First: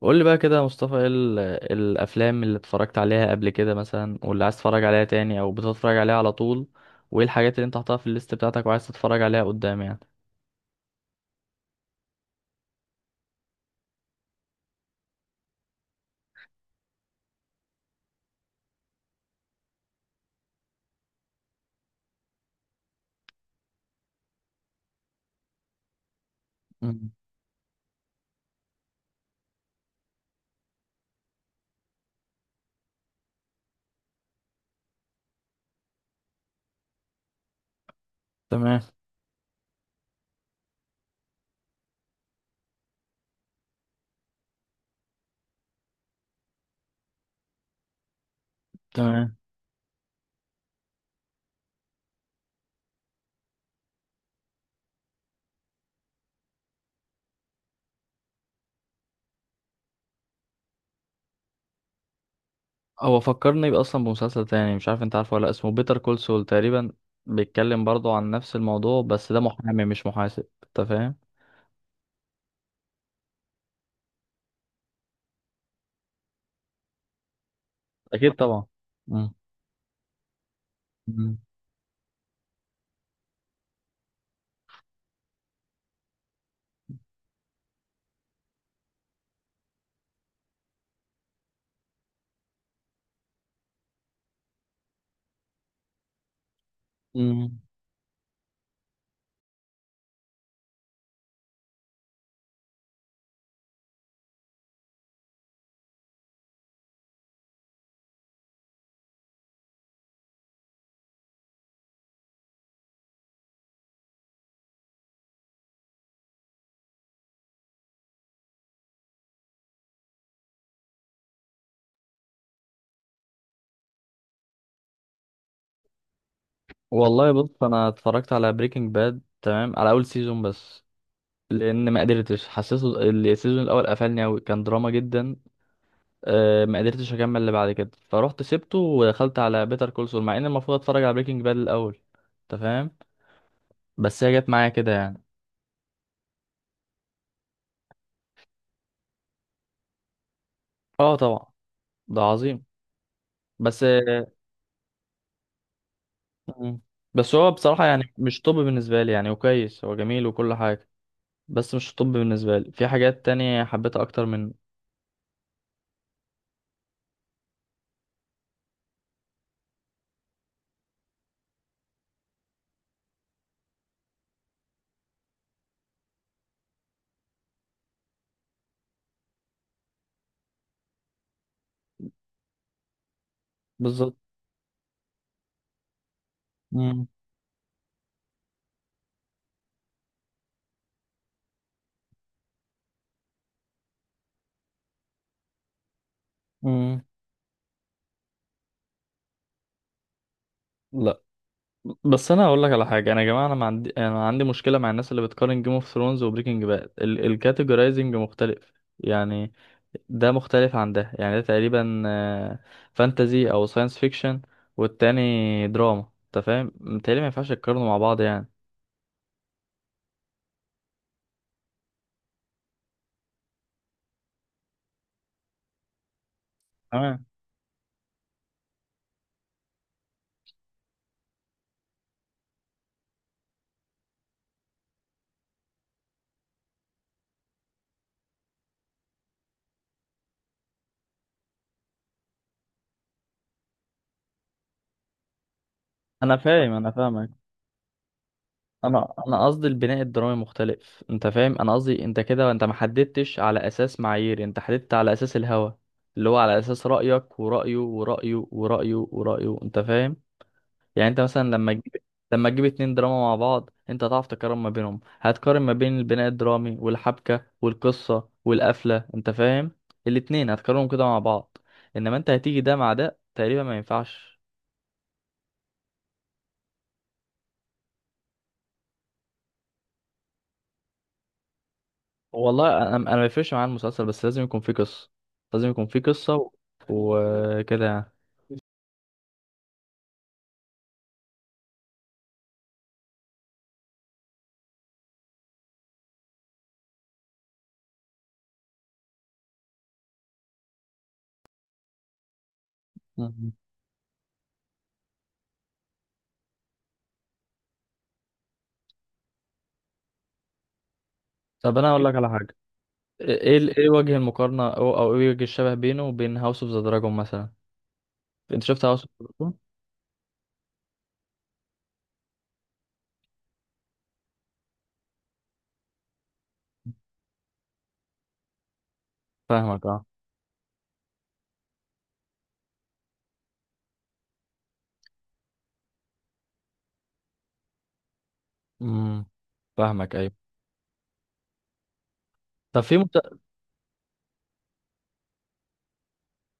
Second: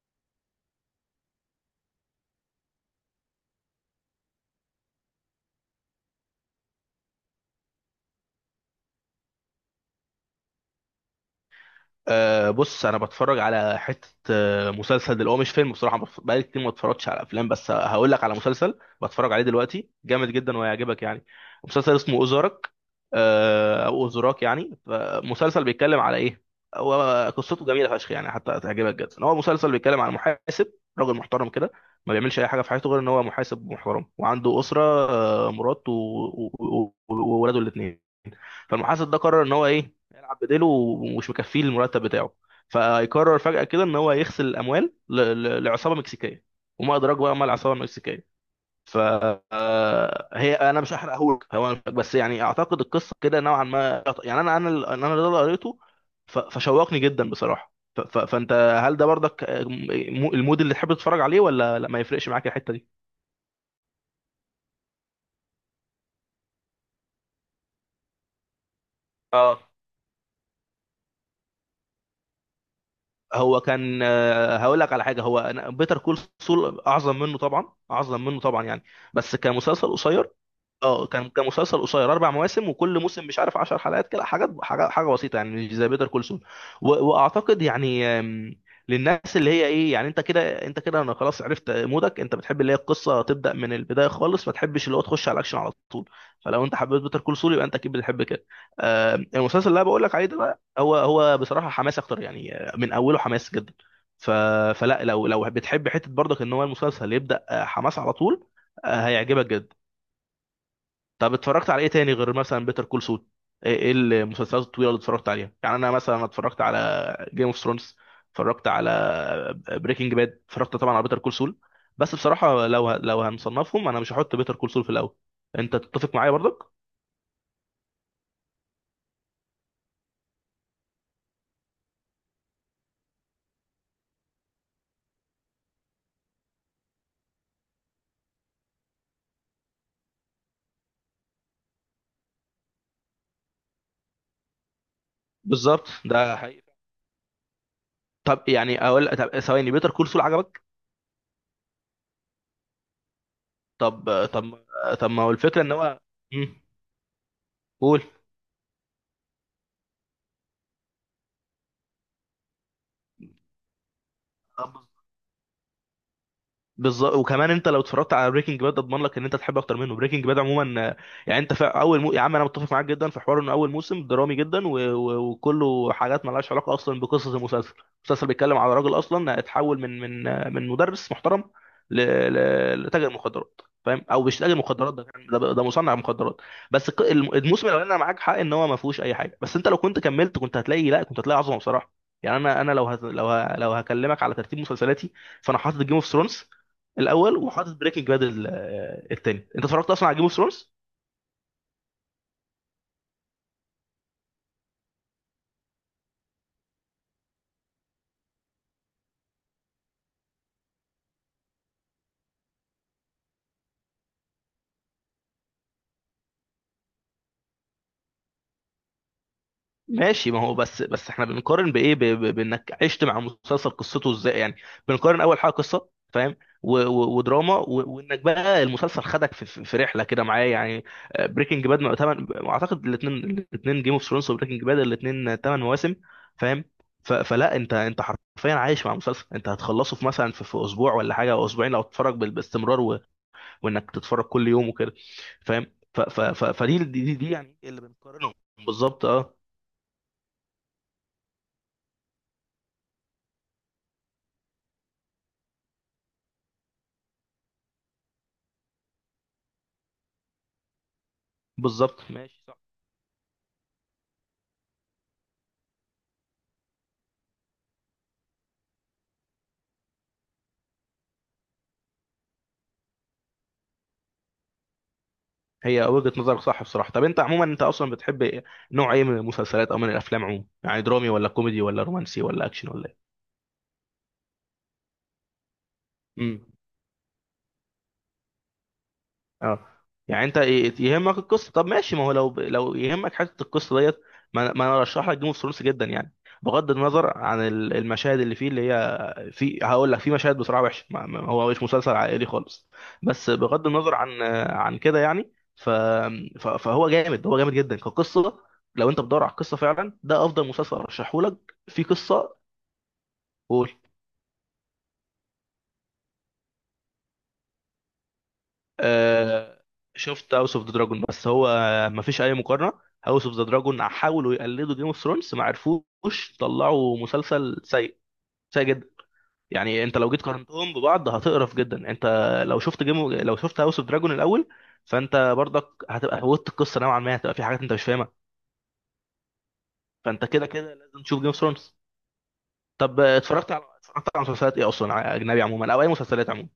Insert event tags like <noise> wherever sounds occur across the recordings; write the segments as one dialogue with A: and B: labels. A: قول لي بقى كده يا مصطفى ايه الافلام اللي اتفرجت عليها قبل كده مثلا واللي عايز تتفرج عليها تاني او بتتفرج عليها على طول وايه الحاجات اللي انت حاططها في الليست بتاعتك وعايز تتفرج عليها قدام يعني.
B: بص، انا بتفرج على حته، مسلسل دلوقتي. هو مش فيلم بصراحه. بقالي كتير ما اتفرجتش على افلام بس هقول لك على مسلسل بتفرج عليه دلوقتي، جامد جدا وهيعجبك يعني. مسلسل اسمه اوزارك، او اوزراك يعني. مسلسل بيتكلم على ايه؟
A: مم.
B: هو قصته جميله فشخ يعني، حتى هتعجبك جدا. هو مسلسل بيتكلم على محاسب، راجل محترم كده، ما بيعملش اي حاجه في حياته غير ان هو محاسب محترم وعنده اسره، مراته وولاده الاثنين.
A: تمام.
B: فالمحاسب ده قرر ان هو ايه، يلعب بديله ومش مكفيه المرتب بتاعه. فيقرر فجأة كده ان هو يغسل الاموال لعصابة مكسيكية، وما ادراك بقى ما العصابة المكسيكية. ف
A: تمام
B: هي انا مش هحرقهولك. هو بس يعني اعتقد القصه كده نوعا ما يعني. انا ده اللي قريته. ف- فشوقني جدا بصراحه ف- ف- فانت، هل ده برضك المود اللي تحب تتفرج عليه ولا لا، ما يفرقش معاك الحته
A: هو فكرني بقى اصلا بمسلسل تاني، مش عارف انت عارفه ولا لأ، اسمه بيتر كول سول تقريبا. بيتكلم برضه عن نفس الموضوع، بس ده
B: دي؟
A: محامي مش محاسب، انت فاهم.
B: هو كان، هقول لك على حاجه، هو بيتر كول سول اعظم منه طبعا، اعظم
A: اكيد
B: منه طبعا
A: طبعا.
B: يعني،
A: مم.
B: بس كمسلسل قصير. اه، كان
A: مم.
B: كان مسلسل قصير، اربع مواسم وكل موسم مش عارف 10 حلقات كده، حاجات حاجه حاجه بسيطه يعني، مش زي بيتر كول سول. واعتقد يعني، للناس اللي هي ايه يعني انت كده، انت كده انا خلاص عرفت مودك. انت بتحب اللي هي القصه تبدا من البدايه خالص، ما تحبش اللي هو تخش على الاكشن على طول. فلو انت حبيت بيتر كول سول،
A: مم.
B: يبقى انت اكيد بتحب كده. المسلسل اللي انا بقول لك عليه ده بقى هو بصراحه حماس اكتر يعني، من اوله حماس جدا. ف... فلا، لو بتحب حته برضك ان هو المسلسل يبدا حماس على طول، هيعجبك جدا. طب اتفرجت على ايه تاني غير مثلا بيتر كول سول؟ إيه المسلسلات الطويله اللي اتفرجت عليها؟ يعني انا مثلا اتفرجت على جيم اوف ثرونز، اتفرجت على بريكنج باد، اتفرجت طبعا على بيتر كول سول. بس بصراحه لو لو هنصنفهم انا مش هحط بيتر كول سول في الاول. انت تتفق معايا برضك؟
A: والله بص، انا اتفرجت على بريكنج باد، تمام، على اول سيزون بس، لان ما قدرتش، حسيته السيزون الاول قفلني قوي، كان دراما جدا. ما قدرتش اكمل اللي بعد كده، فروحت سبته ودخلت على بيتر كول سول، مع ان المفروض اتفرج على بريكنج باد الاول، انت فاهم. بس هي جت معايا كده يعني.
B: بالظبط ده حقيقي. طب يعني اقول، طب ثواني، بيتر كول سول عجبك.
A: اه طبعا. ده عظيم. بس
B: طب طب طب ما هو الفكره ان هو. مم.
A: مم. بس هو بصراحة
B: قول.
A: يعني مش طب بالنسبة لي يعني، وكويس هو جميل وكل حاجة. بس مش طب بالنسبة لي، في حاجات تانية حبيتها اكتر من.
B: بالظبط. وكمان انت لو اتفرجت على بريكنج باد اضمن لك ان انت تحب اكتر منه. بريكنج باد عموما، يعني انت في اول يا عم انا متفق معاك جدا في حوار ان اول موسم درامي جدا وكله حاجات مالهاش علاقه اصلا بقصه المسلسل. المسلسل بيتكلم على راجل اصلا اتحول من من مدرس محترم ل... لتاجر مخدرات فاهم،
A: بالظبط.
B: او مش تاجر مخدرات، ده مصنع مخدرات. بس
A: مم.
B: الموسم الاولاني انا معاك حق ان هو ما فيهوش اي حاجه، بس انت لو كنت كملت كنت هتلاقي، لا كنت هتلاقي عظمه بصراحه. يعني انا انا لو لو لو هكلمك على ترتيب مسلسلاتي، فانا حاطط جيم اوف ثرونز
A: مم.
B: الاول وحاطط بريكنج باد التاني. انت اتفرجت اصلا على جيم اوف ثرونز؟
A: لا، بس انا هقول لك على حاجه، انا يا جماعه، انا ما عندي انا عندي مشكله مع الناس اللي بتقارن جيم اوف ثرونز وبريكنج باد، الكاتيجورايزنج مختلف يعني. ده مختلف عن ده. يعني ده تقريبا فانتزي او ساينس فيكشن، والتاني دراما، انت فاهم. متهيألي ما ينفعش تقارنوا مع بعض يعني.
B: ماشي، ما هو بس احنا بنقارن بايه؟ بانك عشت مع مسلسل قصته ازاي يعني. بنقارن اول حاجه قصه فاهم،
A: تمام.
B: ودراما وانك بقى المسلسل خدك في رحله كده معاه يعني. بريكنج باد، اعتقد الاثنين، جيم اوف ثرونز وبريكنج باد، الاثنين ثمان مواسم فاهم. فلا انت انت حرفيا عايش مع مسلسل، انت هتخلصه في مثلا في اسبوع ولا حاجه، او اسبوعين لو تتفرج باستمرار، وانك تتفرج كل يوم وكده فاهم. ف- ف-
A: انا
B: ف-
A: فاهم
B: فدي دي,
A: انا
B: دي,
A: فاهمك.
B: دي يعني إيه اللي بنقارنهم؟ بالظبط
A: انا
B: اه.
A: انا قصدي البناء الدرامي مختلف، انت فاهم. انا قصدي انت كده انت ما حددتش على اساس معايير، انت حددت على اساس الهوى، اللي هو على اساس رايك ورأيه ورأيه ورأيه ورأيه، انت فاهم. يعني انت مثلا
B: بالظبط ماشي
A: لما
B: صح.
A: تجيب اتنين دراما مع بعض، انت هتعرف تقارن ما بينهم، هتقارن ما بين البناء الدرامي والحبكة والقصة والقفلة، انت فاهم. الاتنين هتقارنهم كده مع بعض. انما انت هتيجي ده مع ده، تقريبا ما ينفعش.
B: هي وجهة نظرك صح بصراحة. طب انت عموما انت اصلا بتحب إيه؟ نوع ايه من المسلسلات او من الافلام عموما؟ يعني درامي ولا كوميدي ولا رومانسي ولا اكشن
A: والله
B: ولا
A: انا
B: ايه؟
A: انا ما يفرقش معايا المسلسل، بس لازم يكون فيه قصه. لازم يكون فيه قصه
B: امم.
A: وكده يعني.
B: اه، يعني انت يهمك القصه. طب ماشي، ما هو لو يهمك حته القصه ديت، ما انا ارشح لك جيم اوف ثرونز جدا يعني. بغض النظر عن المشاهد اللي فيه اللي هي في، هقول لك، في مشاهد بصراحه وحشه، هو مش مسلسل عائلي خالص. بس
A: مم.
B: بغض النظر عن عن كده يعني. فهو جامد، هو جامد جدا كقصه. لو انت بتدور على القصه فعلا، ده افضل مسلسل ارشحه لك
A: طب
B: في
A: انا اقول لك على
B: قصه.
A: حاجه. ايه ايه وجه المقارنه، او او ايه وجه الشبه بينه وبين هاوس اوف ذا دراجون مثلا؟ انت شفت هاوس اوف ذا دراجون؟
B: آه، شفت هاوس اوف ذا دراجون بس هو ما فيش اي مقارنه. هاوس اوف ذا دراجون حاولوا يقلدوا جيم اوف ثرونز ما عرفوش، طلعوا مسلسل سيء، سيء جدا.
A: فاهمك
B: يعني انت
A: اه.
B: لو جيت قارنتهم ببعض هتقرف جدا. انت لو شفت جيم، لو شفت هاوس اوف دراجون الاول، فانت برضك هتبقى فوتت القصه نوعا ما، هتبقى في حاجات انت مش فاهمها.
A: امم. فاهمك
B: فانت
A: ايوه.
B: كده كده لازم تشوف جيم اوف ثرونز.
A: طب
B: طب اتفرجت على مسلسلات ايه اصلا اجنبي عموما، او اي مسلسلات عموما،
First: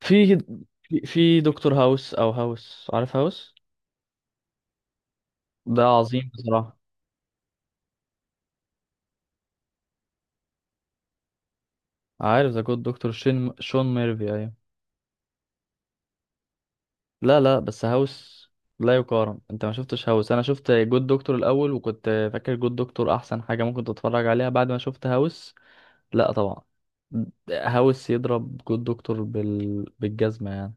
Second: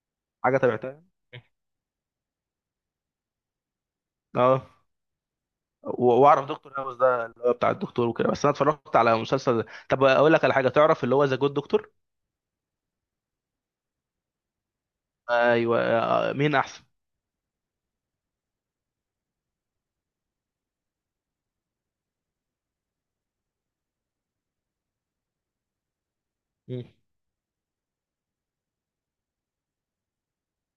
A: في
B: حاجه تابعتها؟
A: في دكتور هاوس او هاوس، عارف هاوس.
B: اه،
A: ده عظيم
B: واعرف دكتور
A: بصراحه.
B: هاوس ده اللي هو بتاع الدكتور وكده، بس انا اتفرجت على مسلسل، طب اقول لك على حاجه، تعرف اللي هو ذا جود دكتور.
A: عارف ذا جود دكتور شين شون ميرفي، ايوه.
B: ايوه مين احسن؟
A: لا لا، بس هاوس لا يقارن. انت ما شفتش هاوس. انا شفت جود دكتور الاول، وكنت فاكر جود دكتور احسن حاجه ممكن تتفرج عليها، بعد ما شفت هاوس لا طبعا.
B: مم.
A: هاوس يضرب جود دكتور بالجزمه يعني.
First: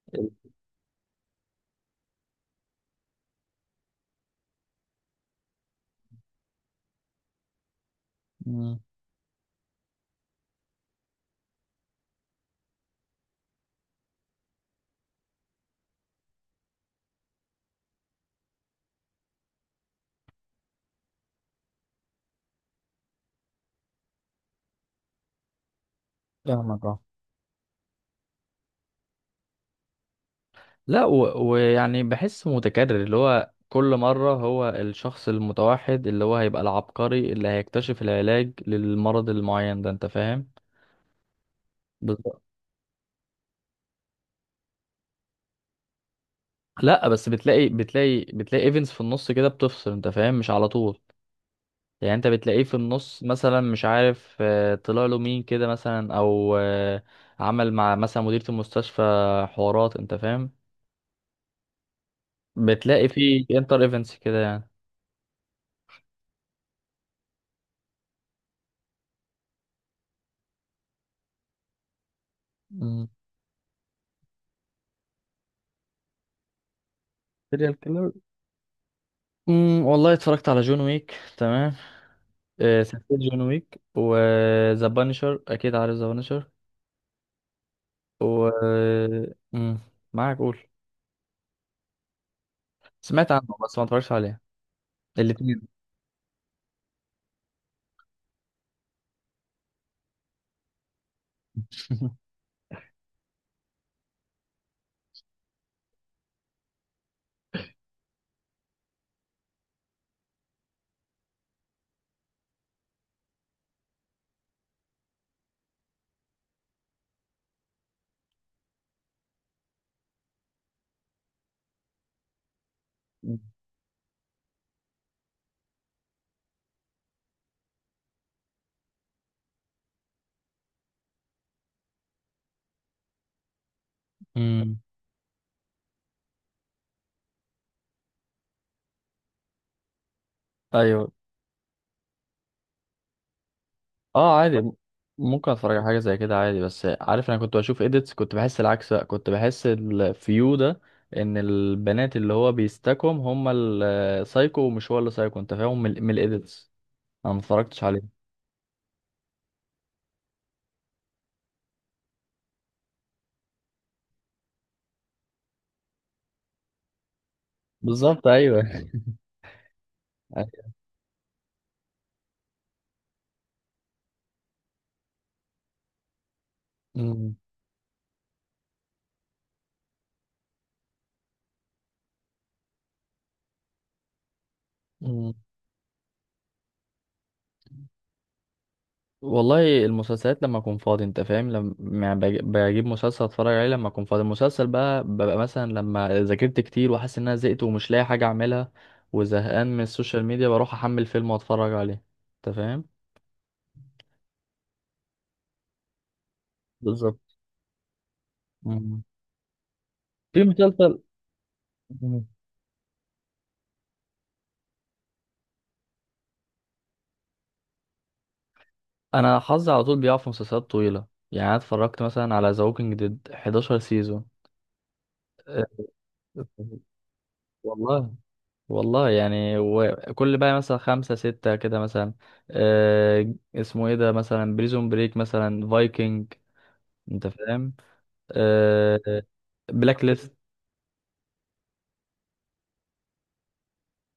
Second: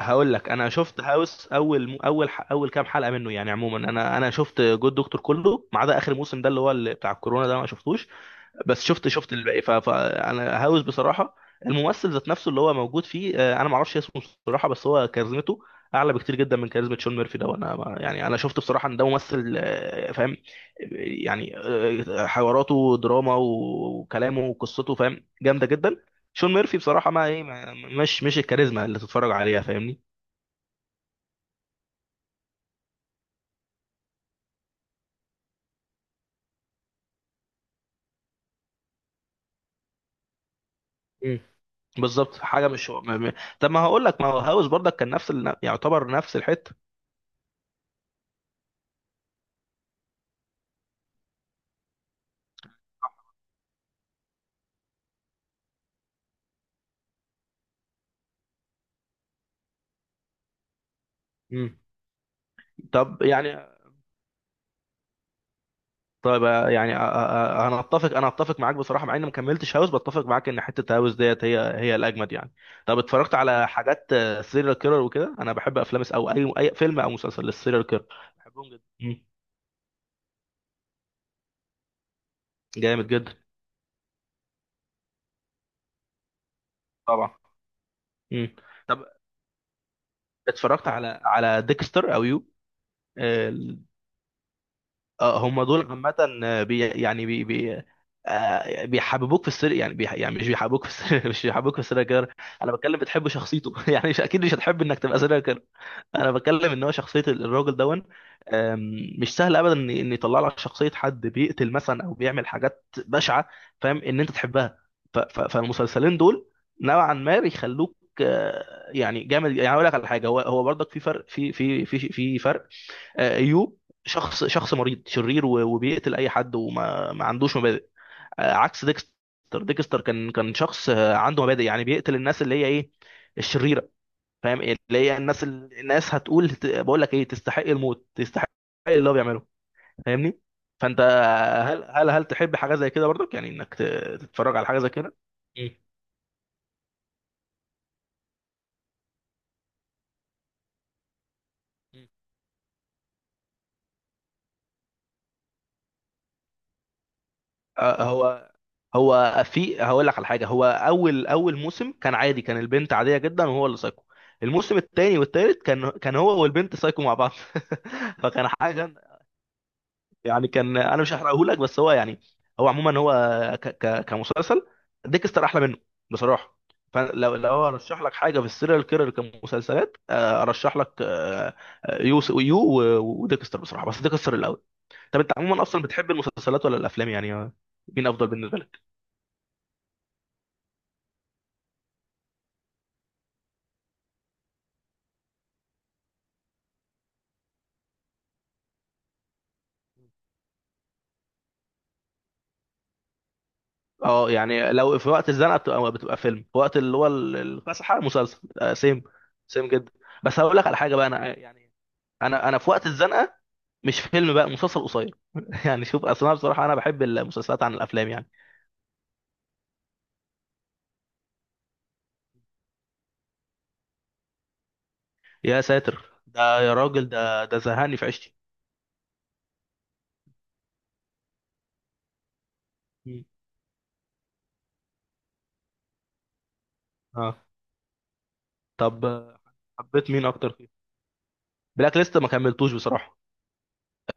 B: هقول لك، انا شفت هاوس اول كام حلقه منه يعني عموما، انا شفت جود دكتور كله ما عدا اخر موسم ده اللي هو اللي بتاع الكورونا ده ما شفتوش.
A: مم.
B: بس شفت الباقي. فانا هاوس بصراحه. الممثل ذات نفسه اللي هو موجود فيه، انا ما اعرفش اسمه بصراحه، بس هو كاريزمته اعلى بكتير جدا من كاريزما شون ميرفي ده. وانا يعني انا شفت بصراحه ان ده ممثل فاهم، يعني حواراته دراما وكلامه وقصته فاهم جامده جدا. شون ميرفي
A: فاهمك اه.
B: بصراحه، ما ايه مش الكاريزما اللي تتفرج عليها فاهمني.
A: لا، ويعني بحس متكرر، اللي هو كل مرة هو الشخص المتوحد اللي هو هيبقى العبقري اللي هيكتشف العلاج للمرض المعين ده، انت فاهم.
B: مم. بالظبط. حاجه مش هو طب ما هقول لك، ما هو هاوس برضك كان نفس يعتبر نفس الحته.
A: لا، بس بتلاقي ايفنتس في النص كده بتفصل، انت فاهم، مش على طول. يعني انت بتلاقيه في النص مثلا مش عارف، طلع له مين كده مثلا، او عمل مع مثلا مديرة المستشفى، حوارات، انت فاهم.
B: مم.
A: بتلاقي
B: طب
A: في
B: يعني
A: انتر ايفنتس كده يعني.
B: طيب، يعني، انا اتفق معاك بصراحه، مع اني ما كملتش هاوس بتفق معاك ان حته هاوس ديت هي الاجمد يعني. طب
A: مم.
B: اتفرجت على حاجات سيريال كيلر وكده؟ انا بحب افلام او اي فيلم او مسلسل
A: سيريال
B: للسيريال كيلر،
A: كيلر.
B: بحبهم جدا. مم.
A: امم. والله اتفرجت على جون ويك، تمام،
B: جامد
A: سلسلة
B: جدا.
A: جون ويك وذا بانشر، اكيد عارف ذا بانشر.
B: طبعا.
A: و
B: مم. طب
A: معاك قول.
B: اتفرجت على على ديكستر او يو؟
A: سمعت عنه
B: آه،
A: بس
B: ال-
A: ما اتفرجتش عليه. الاتنين.
B: هم دول عامه، بي يعني بي بي، بيحببوك في السر يعني، بي يعني، مش بيحببوك في السر <laughs> مش بيحببوك في السيريال كيلر.
A: <laughs>
B: انا بتكلم بتحب شخصيته <laughs> يعني مش اكيد مش هتحب انك تبقى سيريال كيلر. انا بتكلم ان هو شخصيه الراجل دون. مش سهل ابدا ان إن يطلع لك شخصيه حد بيقتل مثلا او بيعمل حاجات بشعه فاهم، ان انت تحبها. فالمسلسلين دول نوعا ما بيخلوك، يعني جامد. يعني اقول لك على حاجه، هو برضك في فرق، في فرق. ايوب، شخص مريض شرير وبيقتل اي حد وما ما عندوش مبادئ. عكس ديكستر. ديكستر، كان شخص عنده مبادئ، يعني بيقتل الناس اللي هي ايه، الشريره. فاهم إيه؟
A: امم.
B: اللي هي الناس، الناس هتقول، بقول لك ايه، تستحق الموت، تستحق اللي هو بيعمله، فاهمني؟ فانت،
A: ايوه.
B: هل تحب حاجه زي كده برضك، يعني انك
A: اه
B: تتفرج
A: عادي
B: على حاجه زي كده.
A: ممكن
B: مم.
A: اتفرج على حاجه زي كده عادي. بس عارف، انا كنت بشوف اديتس كنت بحس العكس بقى، كنت بحس الفيو ده ان
B: مم.
A: البنات اللي هو بيستكم هم السايكو، ومش هو اللي سايكو، انت فاهم، من الاديتس. انا ما اتفرجتش
B: آه،
A: عليه.
B: هو هو في، هقول لك على حاجه، هو اول موسم كان عادي، كان البنت عاديه جدا وهو اللي سايكو. الموسم الثاني والثالث كان هو والبنت سايكو مع بعض <laughs>
A: بالظبط
B: فكان
A: ايوه.
B: حاجه يعني.
A: <laughs>
B: كان انا مش هحرقه لك، بس هو يعني، هو عموما هو ك ك كمسلسل ديكستر احلى منه بصراحه. فلو ارشح لك حاجه في السيريال كيرر كمسلسلات، ارشح لك يو وديكستر بصراحه، بس ديكستر الاول. طب انت
A: أمم.
B: عموما اصلا بتحب المسلسلات ولا الافلام يعني، مين افضل بالنسبه لك؟
A: والله المسلسلات لما اكون فاضي، انت فاهم، لما يعني بجيب مسلسل اتفرج عليه لما اكون فاضي. المسلسل بقى ببقى مثلا لما ذاكرت كتير وحاسس ان انا زهقت ومش لاقي حاجه اعملها وزهقان من السوشيال ميديا، بروح احمل فيلم واتفرج عليه، انت فاهم.
B: اه، يعني لو في وقت الزنقه بتبقى، فيلم، في وقت اللي هو
A: بالظبط.
B: الفسحه مسلسل، سيم،
A: مم.
B: سيم جدا. بس
A: في
B: هقول لك على حاجه
A: مسلسل.
B: بقى، انا يعني،
A: مم.
B: انا في وقت الزنقه مش فيلم بقى، مسلسل قصير <laughs> يعني، شوف اصل انا بصراحه انا بحب المسلسلات عن الافلام يعني.
A: انا حظي على طول بيقع في مسلسلات طويله. يعني انا اتفرجت مثلا على ذا ووكينج ديد 11 سيزون.
B: يا ساتر ده يا راجل، ده زهقني في
A: والله.
B: عيشتي.
A: والله يعني، وكل بقى مثلا خمسة ستة كده مثلا.
B: مم.
A: آه اسمه ايه ده، مثلا بريزون بريك، مثلا فايكنج، انت
B: اه.
A: فاهم.
B: طب
A: آه بلاك
B: حبيت مين
A: ليست.
B: اكتر فيه؟ بلاك ليست ما كملتوش بصراحه.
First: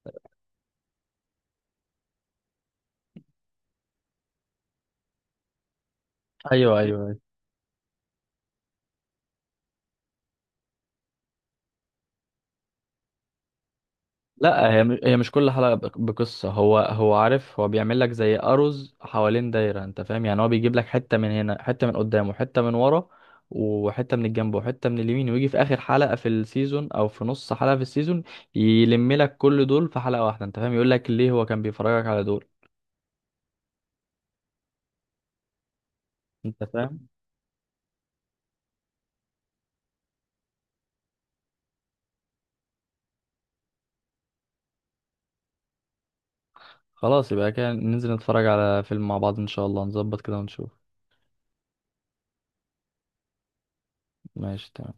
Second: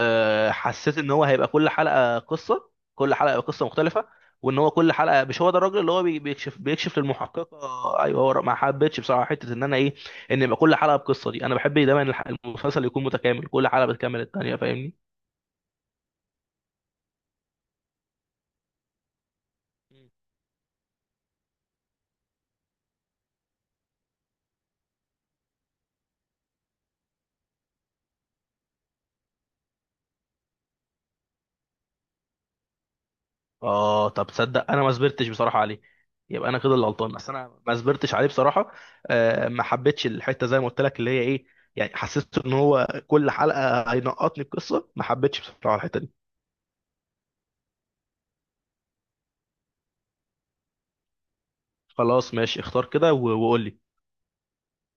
B: أه، حسيت ان هو هيبقى كل حلقه قصه، كل حلقه قصه مختلفه، وان هو كل حلقه مش هو ده الراجل اللي هو
A: ايوه
B: بيكشف
A: ايوه.
B: للمحققه. ايوه، هو ما حبيتش بصراحه حته ان انا ايه، ان يبقى كل حلقه بقصه. دي انا بحب دايما المسلسل يكون متكامل كل حلقه بتكمل الثانيه
A: لا هي
B: فاهمني.
A: هي مش كل حلقة بقصة. هو هو عارف، هو بيعمل لك زي أرز حوالين دايرة، انت فاهم يعني. هو بيجيب لك حتة من هنا، حتة من قدام، وحتة من ورا، وحتة من الجنب، وحتة من اليمين، ويجي في آخر حلقة في السيزون أو في نص حلقة في السيزون يلم لك كل دول في حلقة واحدة، انت فاهم. يقول لك ليه هو كان بيفرجك على دول.
B: اه طب تصدق، انا ما صبرتش بصراحه عليه. يبقى انا
A: انت
B: كده اللي
A: فاهم.
B: غلطان، بس انا ما صبرتش عليه بصراحه. آه، ما حبيتش الحته زي ما قلت لك اللي هي ايه، يعني حسيت ان هو كل حلقه هينقطني القصه، ما حبيتش بصراحه الحته دي.
A: خلاص يبقى كده ننزل نتفرج على فيلم مع بعض إن شاء الله، نظبط كده ونشوف.
B: خلاص ماشي، اختار كده وقول لي.
A: ماشي تمام.